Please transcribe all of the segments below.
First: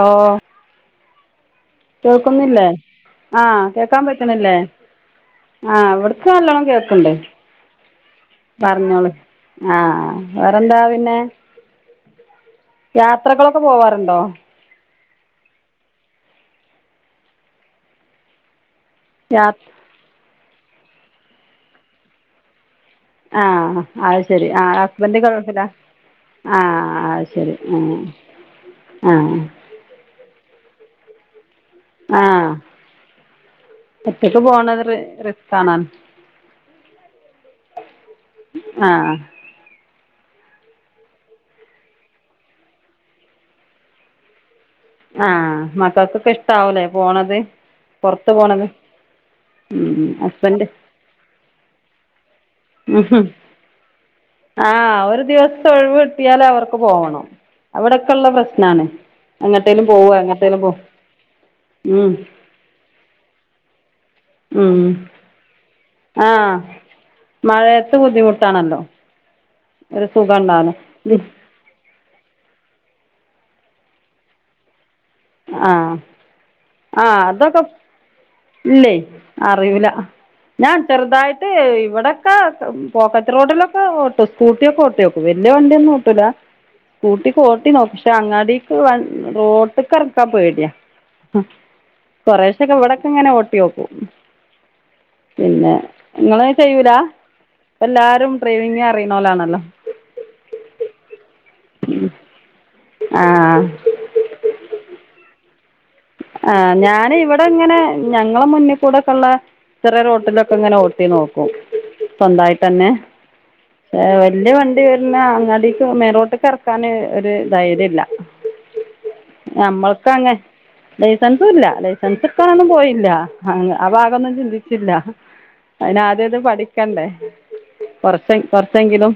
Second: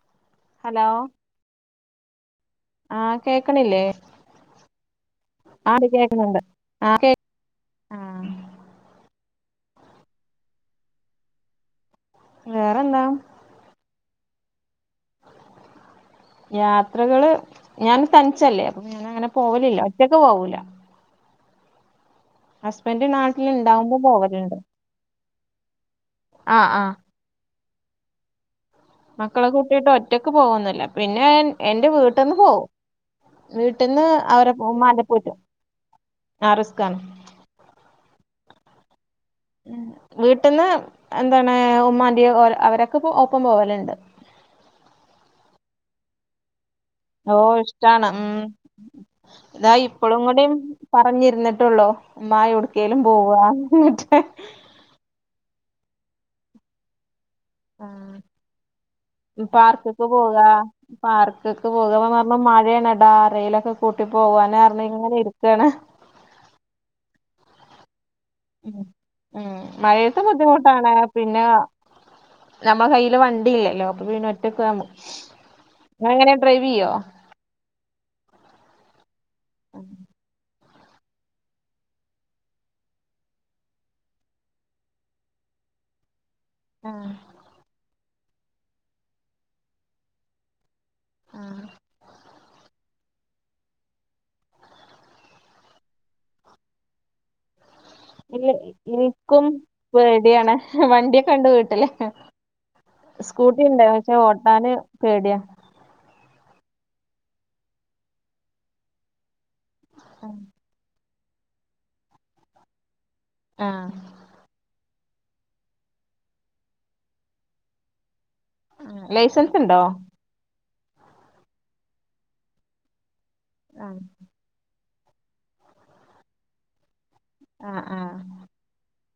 ഓ hello കേൾക്കുന്നില്ലേ ആഹ് ആ കേക്കണില്ലേ കേക്കാൻ പറ്റണില്ലേ ണ്ട് ആഹ് അവിടത്തെ കേക്കുന്നുണ്ട് നല്ലോണം ആഹ് കേ കേക്കണ്ട് പറഞ്ഞോള് ആ വേറെന്താ പിന്നെ വേറെന്താ യാത്രകളൊക്കെ പോവാറുണ്ടോ യാത്രകള് ഞാന് തനിച്ചല്ലേ അപ്പ ഞാനങ്ങന യാ പോവലില്ല ഒറ്റക്ക് പോവൂല ഹസ്ബൻഡ് ആ നാട്ടിൽ ഇണ്ടാവുമ്പോ അത് ശരി പോവലുണ്ട് ആ ഹസ്ബൻഡ് ഗൾഫില ആ ആഹ് ആഹ് അത് ശരി ആ മക്കളെ കൂട്ടിയിട്ട് ഒറ്റക്ക് പോകുന്നില്ല പിന്നെ എന്റെ വീട്ടന്ന് ആഹ് പോവും വീട്ടിന്ന് ഒറ്റക്ക് അവരെ പോണത് റി [unintelligible] റിസ്കാണ് ആ റിസ്ക്കാണ് ആ വീട്ടന്ന് എന്താണ് ഉമ്മാന്റിയ അവരൊക്കെ ഒപ് ഒപ്പം പോവലുണ്ട് [unintelligible] ആ മക്കക്കൊക്കെ ഇഷ്ടാവുല്ലെ പോണത് ഓ ഇഷ്ടാണ് പൊർത്ത് ഉം പോണത് ഇതാ ഉം ഇപ്പളും കൂടി ഹസ്ബൻഡ് പറഞ്ഞിരുന്നിട്ടെ ഒള്ളു അമ്മ എവിടെ ക്കെലും പോവാന്ന് [unintelligible] ആഹ് ഒരു ഒഴിവ് കിട്ടിയാലവർക്ക് പോവണം അവിടക്കെള്ള പ്രശ്നാണ് എങ്ങട്ടേലും പാർക്കൊക്കെ പോവാ പോക എങ്ങട്ടേലും പോ പാർക്കക്കെ പോക ഉം ഞാൻ പറഞ്ഞ് മഴയാണ് ഡാ റയിലൊക്കെ പൂട്ടി ഉം പോവാനാർനങ്ങനെ ഇരിക്കാണ് ആഹ് മഴയത്ത് ഉം ബുദ്ധിമുട്ടാണല്ലോ ഉം ഒരു മഴയത്ത് ബുദ്ധിമുട്ടാണ് സുഖണ്ടാവൂല പിന്നെ നമ്മ കൈയ്യില് വണ്ടി ഇല്ലല്ലോ അപ്പൊ പിന്ന ഒറ്റക്കോവും നമ്മക്ക് ആ ആ അതൊക്കെ ഇല്ലേ അറിയൂല്ല ഞാൻ ചെറുതായിട്ട് ഇവിടൊക്ക പോക്കത്ത് റോഡിലൊക്കെ ഓട്ടും സ്കൂട്ടിയൊക്കെ ഓട്ടിനോക്കും വല്യ വണ്ടിയൊന്നും ഓട്ടൂല്ല ആഹ് സ്കൂട്ടിക്ക ഓട്ടി നോക്കും പക്ഷെ അങ്ങാടിക്ക വ റോട്ടി ക്കെറക്കാൻ പേടിയാ ആഹ് കൊറെശ്ശോക്കെ ഇവിടക്കിങ്ങന ഓട്ടിനോക്കും പിന്നെ നിങ്ങള് ചെയ്യൂല ഇപ്പം എല്ലാവരും ഇല്ല ഡ്രൈവിംഗ് എനിക്കും അറിയുന്നോലാണല്ലോ പടിയാണ് വണ്ടിയൊക്കെ എണ്ട് വീട്ടില് ആ സ്കൂട്ടി ഇണ്ട് പക്ഷെ ഓട്ടാന് പേടിയാ ആ ഞാന് ഇവിടെ ഇങ്ങനെ ഞങ്ങളെ മുന്നികൂടെക്കെ എള്ള ചെറിയറോട്ടിലൊക്കെ ഇങ്ങനെ ഓട്ടി നോക്കും സ്വന്തായിട്ടന്നെ ആഹ് ഏ വല്യ വ ണ്ടി വരുന്ന അങ്ങാടിക്ക് മെയിൻറോട്ടിക്കെറക്കാന് ഒരു ധൈര്യല്ല ലൈസൻസ് ഇണ്ടോ ലൈസൻസു ഇല്ല ലൈസൻസ് എടുക്കാനൊന്നും പോയില്ല അ ഭാഗൊന്നും ചിന്തി ച്ചില്ല അയിന് ആദ്യ അത് പഠിക്കണ്ടേ ആഹ് ആഹ് കൊറച്ചെ കൊറച്ചെങ്കിലും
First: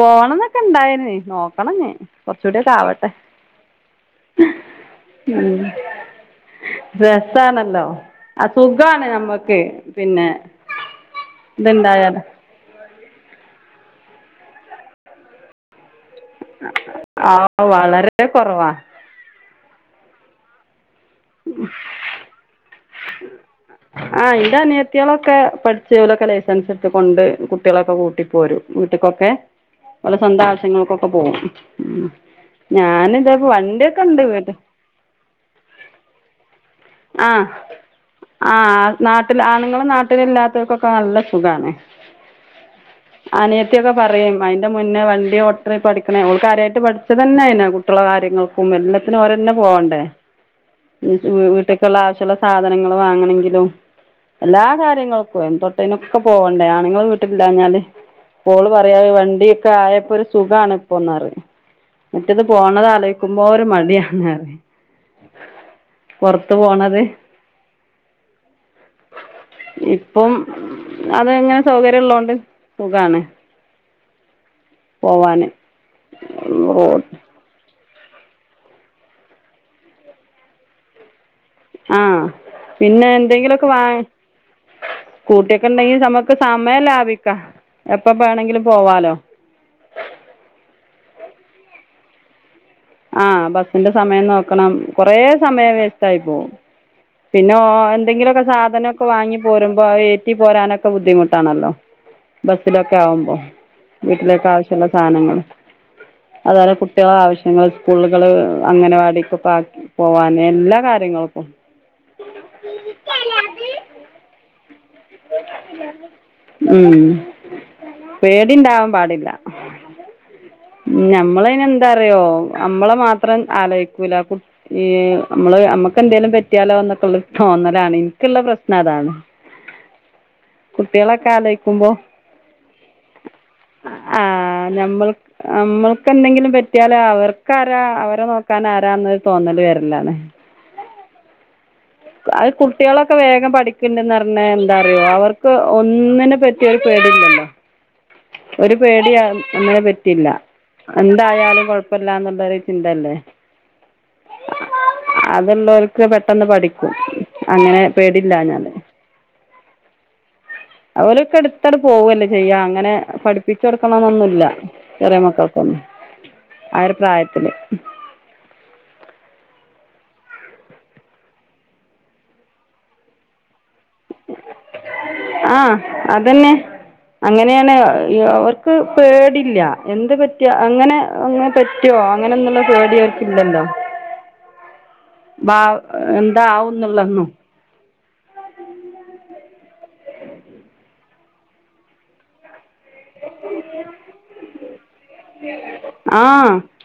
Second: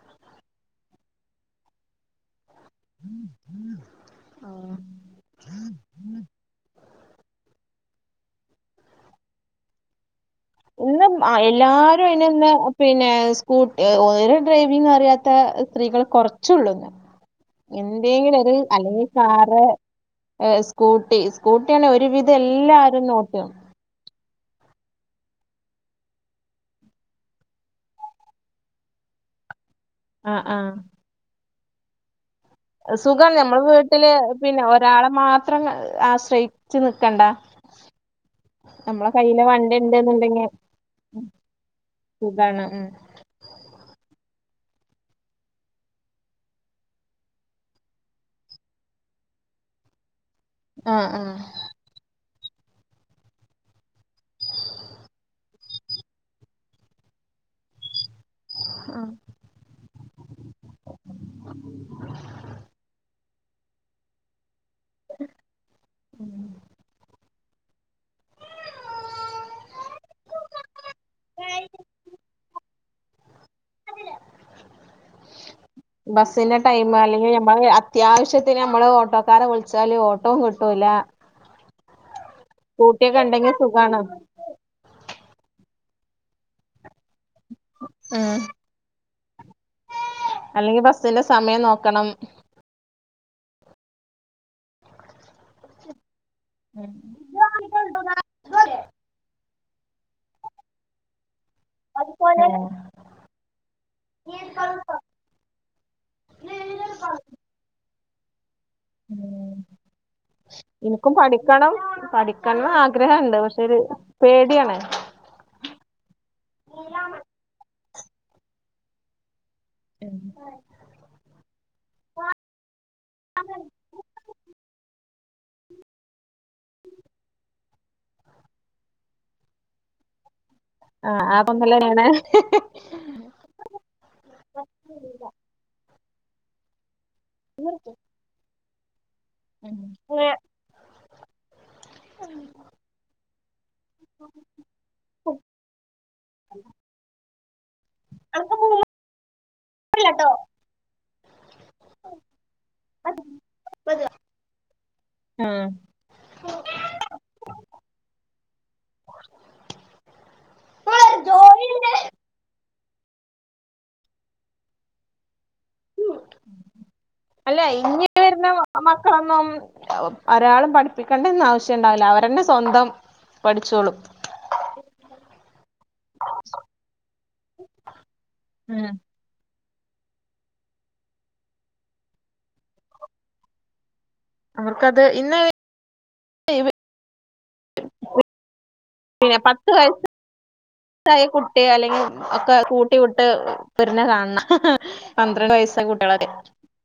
പോണന്നക്കെ ഇണ്ടായിന് നോക്കണഞ്ഞി കുറച്ചൂടൊക്കെ ആവട്ടെ ആഹ് ഉം രസാണ ല്ലോ ആ സുഖാണ് ഞമ്മക്ക് പിന്നെ ഇന്ന് എല്ലാരും ഇത്ണ്ടായാല് അയ്ന് ഇന്ന് പിന്നെ സ്കൂട്ടി ഒരു ഡ്രൈവിംഗ് അറിയാത്ത സ്ത്രീകൾ കുറച്ച്ള്ളുന്ന് ആ വളരെ എന്തേലൊരു കൊറവാ അല്ലെങ്കി കാറ് ഏസ്കൂട്ടി സ്കൂട്ടിയന്നെ ഒരുവിധം എല്ലാരുംനോട്ടാ ആന്റെ അനിയത്തികളൊക്കെ പഠിച്ച് ഓലൊക്കെ ലൈസൻസ് എടുത്തു കൊണ്ട് കുട്ടികളൊക്കെ കൂട്ടിപ്പോരും വീട്ട് ക്കൊക്കെ ഓലെ ആഹ് സ്വന്തം ആഹ് ആവശ്യങ്ങൾക്കൊക്കെ പോകും സുഖാണ് ഞമ്മള് വീട്ടില് പിന്നെ ഒരാളെ മാത്രം ആശ്രയി ച്ച് നിക്കണ്ടാ ആ നാട്ടിൽ ആണുങ്ങള് ഇണ്ട്ന്നുണ്ടെങ്കി നാട്ടിലില്ലാത്തോൽക്കൊക്കെ നല്ല സുഖാനേ സുഖാണ് ഉം അനിയത്തിയൊക്കെ പറയും അയി ൻ്റെ മുന്നേ വണ്ടിഓട്ടി പഠിക്കണ ഓള് കാര്യയിട്ട് പഠിച്ചത് തന്നൊഅയിനാ കുട്ടിളെ കാര്യങ്ങൾക്കും എല്ലാത്തിനും ഓരന്നെ പോ പോണ്ടേ ആആ ആവശ്യല്ല സാധനങ്ങൾ വാങ്ങണെങ്കിലും എല്ലാ കാര്യങ്ങൾക്കും എ തൊട്ടേനൊക്കെ പോവണ്ടേ ആണ്ങ്ങൾ വീട്ടില്ലഞ്ഞാല് ഓള് പറയാ ആഹ് വണ്ടിയൊക്കെ ആയപ്പോ ഒരു സുഖാണ് മറ്റേത് പോണതലോ ചികുമ്പോ ഒരു മടിയാണ് പൊറ അതെ ഇപ്പം അത് എങ്ങനെ സൗകര്യം ഉള്ളൊണ്ട് സഖാണ് ബസിന്റെ ടൈം അല്ലെങ്കിൽ നമ്മള അത്യാവശ്യത്തിന് നമ്മള് ഓട്ടോക്കാരെ വിളിച്ചാല് ഓട്ടോവും കിട്ടൂല ആ പിന്നെ സ്കൂട്ടിയൊക്കെ ഉണ്ടെങ്കി എന്തെങ്കിലുമൊക്കെ വാ സുഖാണ് സ്കൂട്ടിയൊ ണ്ടെങ്കി നമുക്ക് സമയം ലാഭി ക്കാ എപ്പ ഉം ബാണങ്കിലും പോവാലോ സിന്റെ സമയം നോക്കണം ആ ബസ്സിന്റെ സമയം നോക്കണം കൊറേ സമയം വേസ്റ്റ് ആയി ഉം പിന്നെഓ എന്തെങ്കിലുമൊക്കെ സാധനൊക്കെ വാങ്ങി പോരുമ്പോഅ ഏറ്റി പോരാനൊക്കെുദ്ധിമു ട്ടാണല്ലോ ബസ്സിലൊക്കെ ആവുമ്പോ വീട്ടിലേക്കെ ആവശ്യമുള്ള സാനങ്ങൾ അതോല കുട്ടികള ആവശ്യങ്ങൾ സ്കൂളുകള് അംഗനവാടികൊക്ക ആക്കി പോവാന എല്ലാ എനിക്കും കാര്യങ്ങൾക്കും പഠിക്കണം പഠിക്കണം ആഗ്രഹണ്ട് പക്ഷെ പേടിയാണ് ഉം പേടിണ്ടാവാൻ പാടില്ല ഉം നമ്മളനെ എന്താറിയോ നമ്മള മാത്രം ആലോചക്കൂല്ല കു ഈ നമ്മള് നമ്മക്ക് എന്തെേലും പറ്റിയാലോ എന്നൊക്കെള്ള തോന്നലാണ് എനിക്കുള്ള പ്രശ്നം അതാണ് ആ കുട്ടികളൊക്കെ ആ അതൊന്നലന്നാണ് ആനമ്മൾ നമ്മൾ എന്തെങ്കിലും പറ്റിയാല് അവർക്ക്രാ അവരെ നോക്കാൻ ആരാന്ന് തോന്നല് ഉം വരലാാണ് അത് കുട്ടികളൊക്കെ വേഗം പഠ ണ്ടന്ന് പറഞ്ഞ എന്താറിയോ അവർക്ക് ഒന്നിനെ പറ്റിയൊരു പേടില്ലല്ലോ ഒരു പേടി അമ്മനെ പറ്റിയില്ല എന്തായാലും കൊഴപ്പില്ലാന്നുള്ളരു ചിന്തയല്ലേ പഞ്ഞ അതള്ളവർക്ക് പെട്ടെന്ന് പഠിക്കും അങ്ങനെ പേടില്ല ഞാല് അവലൊക്കെ അടുത്തടെ പോവല്ലേ ചെയ്യ അങ്ങനെ പഠിപ്പിച്ചു കൊടുക്കണന്നൊന്നുമല്ല ചെറിയ മക്കൾ ഉ അല്ല ഇങ്ങ വരുന്ന മാ മക്കളൊന്നും ഒരാളും പഠിപ്പിക്കണ്ടന്ന ആവശ്യംുണ്ടാവില്ല അവരന്നെ സ്വന്തം പഠിച്ചോളും [inaudible] ആഹ അതന്നെ അങ്ങനെയാണ് അവർക്ക് ഉം പേടില്ല എന്ത് പറ്റിയ അങ്ങനെ അങ്ങനെ പറ്റിയോ അങ്ങനെന്നുള്ള ചോദ അവർക്ക ഇല്ലന്തോ അവർക്കത് ഇന്ന് ബാ എന്താ ആന്നള്ളന്നു [unintelligible] ഓ പിന്നെ പത്ത് വയസാ വയസായ കുട്ടി അല്ലെങ്കിൽ ഒക്കെ കുട്ടി വിട്ട് കുരനെ കാണണം പന്ത്രണ്ട് വയസ ആ കുട്ടികളര്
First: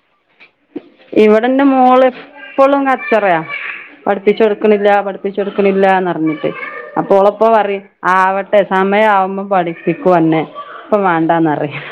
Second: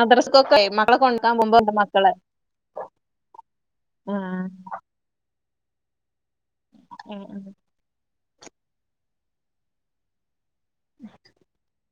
മദ്രസ്ൊക്കെ ആ ഇവിടെന്റെ മോള് എപ്പോഴും കച്ചറയ പഠിപ്പിച്ച് ആഹ് കൊടുക്കണില്ല പഠിപ്പി- കൊടുക്കണില്ലന്ന്റിഞ്ഞിട്ട് അപ്പൊ ഉളളിപ്പോ പറയും ആവട്ടെ സമയം ആവുമ്പോ പഠിപ്പിക്കൂ അന്നെ ഇപ്പൊ വേണ്ടാന്നറിയാം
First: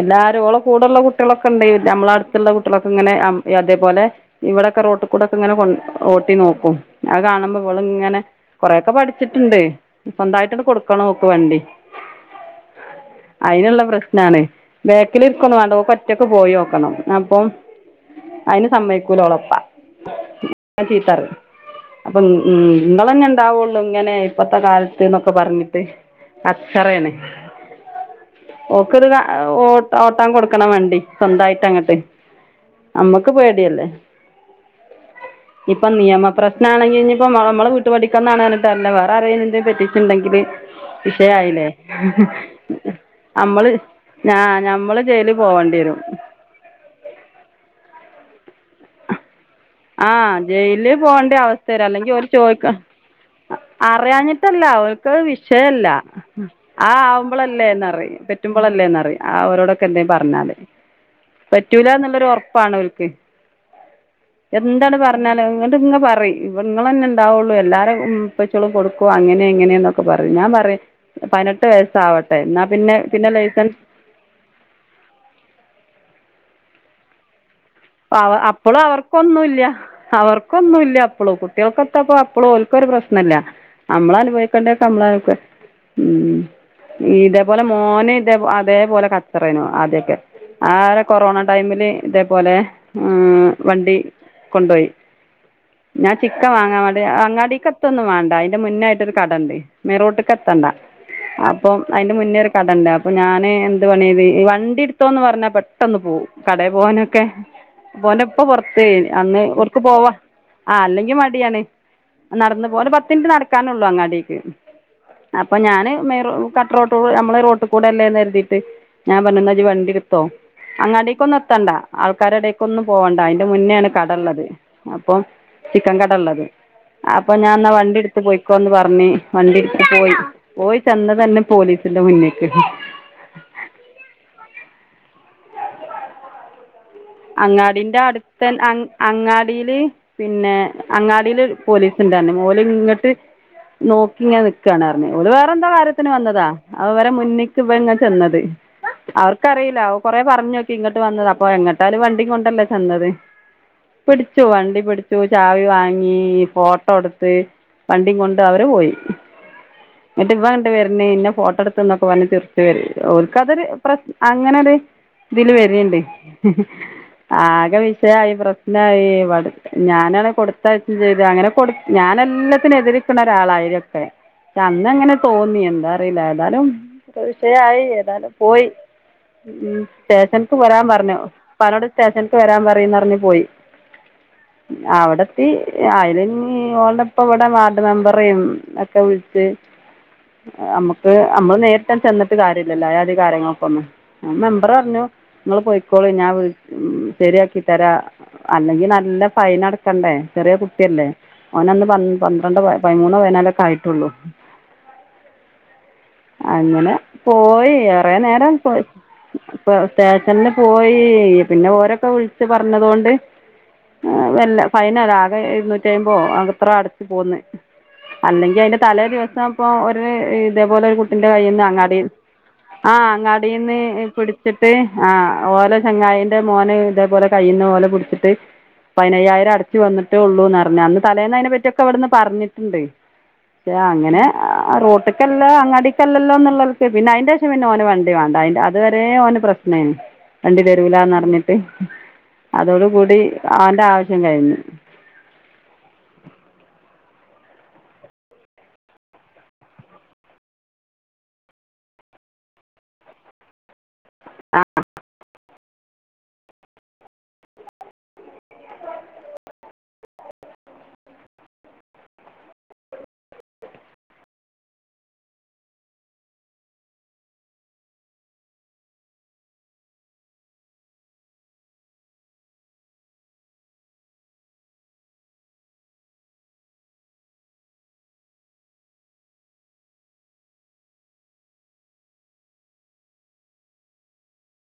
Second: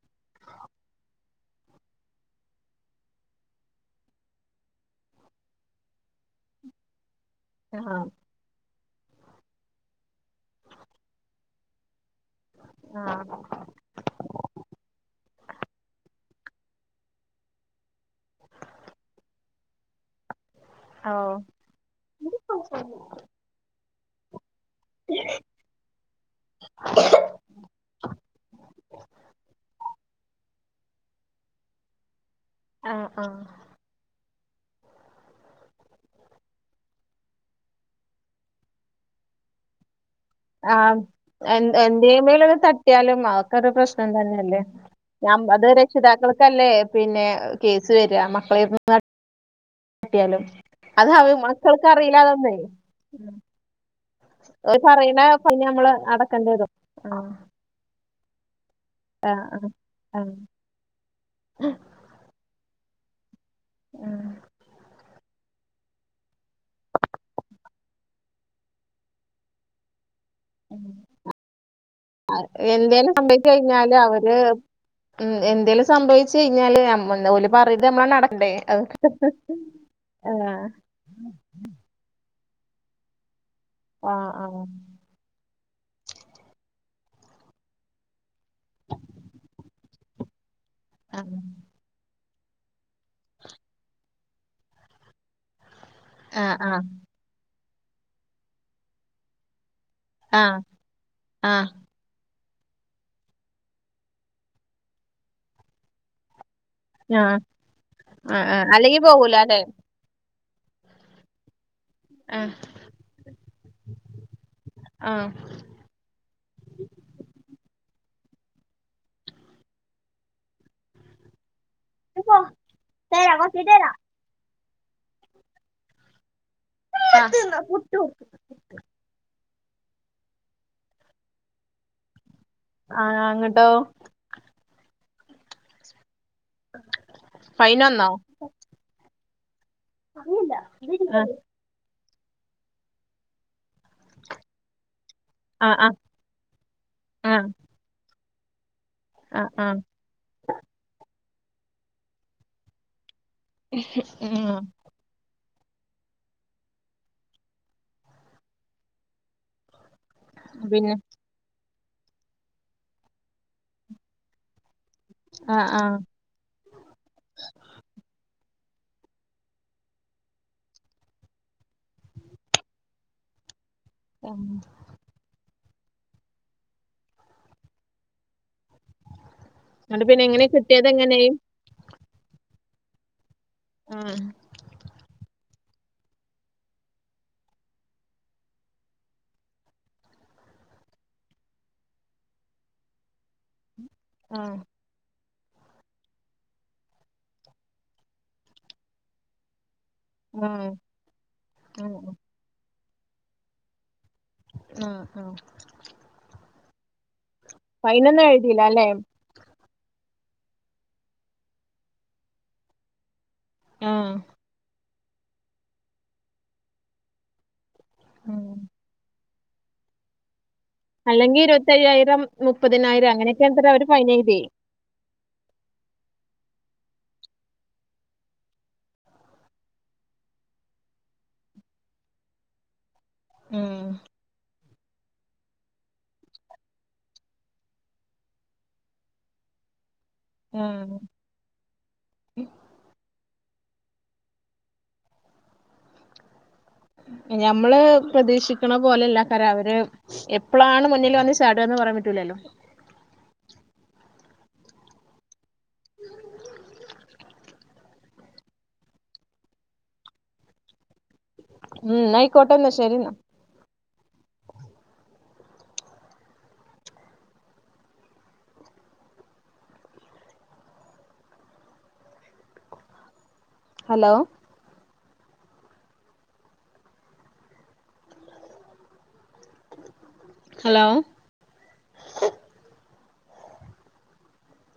എല്ലാരുംഓളെ കൂടെള്ള കുട്ടികളൊക്കെ ഉണ്ട് നമ്മള അടുത്തുള്ള കുട്ടികളൊക്കെ ഇങ്ങനെ അതേപോലെ ഇവിടെ [unintelligible] റോട്ടി കൂടൊക്കെ ഇങ്ങെ കൊ ഓട്ടി നോക്കും അത് കാണുമ്പോ ഇളും ആഹ് ഇങ്ങനെ കൊറയോക്കെ പഠിച്ചിട്ടുണ്ട് സ്വന്തമായിട്ട്ന്ന് കൊടുക്കണം നോക്ക വണ്ടി ആഹ് അതിനുള്ള പ്രശ്നാണ് ഒക്കൽ ഇരിക്കണ വേണ്ട ഒറ്റക്ക പോയി വോക്കണം അപ്പൊ അതിന് സമ്മക്കൂല ഓളപ്പാ എന്നെ ചീത്തറയു ഓഹ് അപ്പം ഉങ്ങ നിങ്ങന്നെ ഉണ്ടാവുള്ളൂ ഇങ്ങനെ ഇപ്പത്തെ കാലത്ത്ന്നൊക്കെ പറഞ്ഞിട്ട് കച്ചറയാണ് ഓക്കത്ത് ഓ ഓട്ടൻ കൊടുക്കണം വേണ്ടി സ്വന്തമായിട്ട് അങ്ങട്ട് ആഹ് നമ്മക്ക് ആഹ് പേടല്ലേ [unintelligible] ഇപ്പൊ നിയമപ്രശ്ന ആണെങ്കിൽ ഇഞ്ഞിപ്പോ നമ്മള വീട്ടു പഠിക്കുന്നണാനിട്ട അല്ല വേറെ അറിയുന്ന പറ്റി ആഹ എ എന്മേൽത് തട്ടിയാലും നമ്മള് അവക്കരു പ്രശ്നം ഞാ ന്നല്ലേ ഞമ്മള് ജയില് ഞാ അത് പോവേണ്ടി വരും രക്ഷിതാക്കൾക്കല്ലേ പിന്നെ കേസ് വര അപ്പ [unintelligible] ആഹ ജയില് പോകണ്ട അവസ്ഥരാ മക്കൾക്ക് അല്ലെങ്കി അറിയില്ല അവര് അതൊന്നേ ചോദിക്കാ അറിയഞ്ഞിട്ടല്ല ഓര് അവർക്ക് പറയണ ഫൈൻ വിഷയല്ല നമ്മള് അടക്കേണ്ടി വരും ആ ആഹ് ആവുമ്പോളല്ലേന്ന് അറിയും പറ്റുമ്പോൾല്ലേന്ന്റിയാം ആഹ് ആഹ് അവരോടൊക്കെ എന്തെും ആഹ് പറഞ്ഞാല് പറ്റൂല എന്നുള്ളൊരു ഉറപ്പാണ് ഓക്കെ ആഹ എന്താണ് പറഞ്ഞാലേ ഇങ്ങ് ഇങ്ങ പറയും ഇ നിങ്ങ തന്നെ ഉണ്ടാവുള്ളൂ എല്ലാരും ഉപ്പച്ചോളൂ കൊടുക്കുവോ അങ്ങനെ ഇങ്ങനെയക്കെ പറ ഞാൻ പറയും പതിനെട്ട് വയസ്സ ആാവട്ടെ എന്നാ പിന്നെ എന്തേലും പിന്നെ സംഭവിച്ചു ലൈസൻസ് കഴിഞ്ഞാല് അവര് ഉം എന്തേലും സംഭവിച്ചു കഴിഞ്ഞാല് ഞമ്മ [unintelligible] അവ അപ്പപ്പോഴും അവർക്കൊന്നുംല്ല ആഹ് അവർക്കൊന്നുംല്ല അപ്പളും കുട്ടികൾക്കോക്ക എത്തപ്പോ അപ്പോള ഓക്ക ഒരു പ്രശ്നമല്ല നമ്മള ആഹ് അനുഭവിക്കേണ്ടക്കെ നമ്മള ഉം ഇതേപോലെ മോന ഇത അതേപോലെ കച്ചറനും ആദ്യൊക്കെ ആ കൊറോണ ആഹ് ടൈമില് ഇതേപോലെ ആ വണ്ടി കൊണ്ടുപോയി ഞാൻ ചിക്കൻ ആഹ് ആഹ് വാങ്ങാൻ അങ്ങാടിക്ക ത്തൊന്നും വേണ്ട അതിന്റെ മുന്നോയിട്ടൊരു കടണ്ട് മെറോട്ട് ആഹ് കത്തണ്ട ആഹ് അപ്പം അതിന്റെ മുന്നേ ഒരു കടണ്ട അപ്പൊ ഞാാന് എന്ത് വണത് ഈ വണ്ടി എടുത്തോന്ന് പറഞ്ഞാൽ പെട്ടന്ന് പോകവും കടയിൽ പോനൊക്കെ ആഹ് പോന ഇപ്പ ആഹ് ആഹ് പുൊറത്ത് അല്ലെങ്കി അന്ന് പോകൂലാല്ലേ ഒർക്ക് പോവാ ആ അല്ലെങ്കിൽ മടിയാണ് ആഹ് നടന്ന പോ ഒരു പത്ത് മിനിറ്റ് നടക്കാനൊള്ളു അങ്ങാടിക്ക് ആഹ് അപ്പൊ ഞാന് മ കട്ടറോട്ട് നമ്മളെ റോട്ട് ഇടക്കൂടെ അല്ലെ കരുതിട്ട് ഞാൻ പറഞ്ഞു ന്ന ജ്ജ് വണ്ടി എടുത്തോ അങ്ങാടീക്കൊന്നും എത്തേണ്ട ആൾക്കാരുടെ ഒന്നും പോണ്ട തരാ അതിന്റെ കൊറച്ച് മുന്നെയാണ് തരാ കട ഉള്ളത് അപ്പൊ ചിക്കൻ കട ഉള്ളത് അപ്പൊ ആഹ് ഞാൻ എന്നാ വണ്ടി എടുത്ത് പോയിക്കോന്ന് പറഞ്ഞ്. വണ്ടിക്ക പോയി പോയി ചെന്ന തന്നെ പോലീസിന്റെ മുന്നിൽ ആഹ ങ്ങട്ടോ ഫൈന് അങ്ങാടിന്റെ വന്നോ അടുത്ത അങ്ങാടീൽ ആഹ് പിന്നെ അങ്ങാടിൽ പോലീ ന്തന്നെ ഓലെ ഇങ്ങട്ട് നോക്കി ഇങ്ങെനെ നിക്കാണ് പറഞ്ഞത് അവർ വേറെ എന്തോ ആഹ് ആഹ് കാര്യത്തിന് വന്നതാ അവരെ ആഹ് മുന്നിക്ക് ഇവൻ ചെന്നത് ആഹ് ആഹ് അവർക്കറിയില്ല അവ കൊറെേ പറഞ്ഞ് നോക്കി ഇങ്ങോട്ട് വന്നത് അപ്പൊ എങ്ങോട്ടാലും വണ്ടി കൊണ്ടല്ലേ ചെന്നത് പിടിച്ച് ഉം വണ്ടി പിടിച്ചു ചാവി വാങ്ങി ഫോട്ടോ എടുത്ത് വണ്ടി കൊണ്ട് അവര് പോയി. എന്നിട്ട് ഇവ ങ്ങിട്ട് പിന്നെ വരുന്നേ ഇന്നെ ഫോട്ടോ എടുത്ത്ന്നൊക്കെ പറഞ്ഞ് ചിരിച്ചു വരുന്നു ഓല്ക്കതരു പ്രശ്ന അങ്ങനൊരു ഇതില് ആഹ് വരണ്ട് ആഹ് ഹി ഹി ആകെ വിശയായി പ്രശ്നായി ഞാനാണ് കൊടുത്തയച്ചു ചെയ്ത് അങ്ങനെ കൊടു ഞ എല്ലാത്തിനും എതിരിക്കുന്ന ഒരാളായി അന്ന അങ്ങനെ തോന്നി എന്താ അറിയില്ല ഏതാലും വിഷയായി ഏതാലും പോയി ഉം എന്നിട്ട് പിന്നെ എങ്ങനെ സ്റ്റേഷൻക്ക് വരാൻ കിട്ടിയത് പറഞ്ഞു. എങ്ങനെ ഇപ്പാനോട് സ്റ്റേഷൻക്ക് വരാൻ പറീന്നറിഞ്ഞ് പോയി. ആഹ് ത്തി അയ്‌ലെ ഇഞ്ഞി ഓൾടെപ്പ ഇവടെ വാർഡ് മെമ്പറിം ഒക്കെ വിളിച്ച്, അമ്മക്ക് അമ്മള് നേരിട്ടാണ്ട് ചെന്നിട്ട് കാര്യല്ലല്ലോ ആയാധി കാര്യങ്ങൾക്ക് ഒന്നും. ആ ആഹ് മെമ്പർ പറഞ്ഞു ഇങ്ങള് പൊയ്ക്കോളിം ഞാ പ് ഉം ശരിയാക്കി തരാ അല്ലെങ്കി നല്ല ഫൈൻ അട ക്കണ്ടേ ചെറിയ ആഹ് കുട്ടിയല്ലേ ഓനന്ന് പ ആഹ് പന്ത്രണ്ട് പയ്മൂന്നോ പയ്നാലൊക്കെ ആയിട്ടൊള്ളൂ. ആഹ് ആഹ് അങ്ങനെ പോയി ഏറേ ഫൈനൊന്നും നേരം എഴുതിയില്ല പോയ് അല്ലേ പ് സ്റ്റേഷനില് പോയി പിന്നെ ഓരൊക്കെ വിളിച്ച് പറഞ്ഞത് കൊണ്ട് ആഹ് ഏഹ് വല്ല ഫൈനതാ ആകെ ഇരുന്നൂറ്റി അയ്മ്പതോ അത്ര അടച്ച് പോന്ന് ഉം അല്ലെങ്കി അതിന്റെ തലേ ദിവ സാപ്പ ഒരേ ഇതേപോലൊരു കുട്ടിന്റെ അല്ലെങ്കി കയ്യീന്ന് അങ്ങാടി ഇരുപത്തയ്യായിരം ആഹ് മുപ്പതിനായിരം അങ്ങനെയൊക്കെ എത്രേ അങ്ങാടീന്ന് അവര് ഫൈൻ എഴുതിയേ പിടിച്ചിട്ട് ആഹ് ഓലെ ചങ്ങായിന്റെ മോന് ഇതേപോലെ കയ്യീന്ന് ഓലെ പിടിച്ചിട്ട് പതിനയ്യായിരം അടച്ച് വന്നിട്ടേ ഉള്ളൂന്നറഞ്ഞു അന്ന് തലേന്ന് അതിനെ പറ്റിയൊക്ക ഇവിടുന്ന് പറഞ്ഞിട്ടിണ്ട് ഉം യാ അങ്ങനെ ആഹ് റോഡ് ഒറ്റക്കല്ല അങ്ങടിക്കല്ലല്ലോന്നുള്ളവക്ക് പിന്നെ അതിന്റേഷം പിന്നെ ഓന് വണ്ടി വേണ്ട അതിന്റ അത് വരേ ഓന് പ്രശ്നേയിരുന്നു. വണ്ടി ആഹ് തരൂല്ലാന്നറിഞ്ഞിട്ട് അതോട് കൂടി അവന്റാവശ്യം കഴിഞ്ഞു. ഞമ്മള് പ്രതീക്ഷിക്കണ പോലെ അല്ല കാരം അവര് എപ്പളാണ് മുന്നില് വന്ന് ചാടുകാന്ന് പറയാൻ പറ്റൂ ലാലോ ഉം എന്നായിക്കോട്ടേന്ന ശെരീന്ന ഹലോ ഹലോ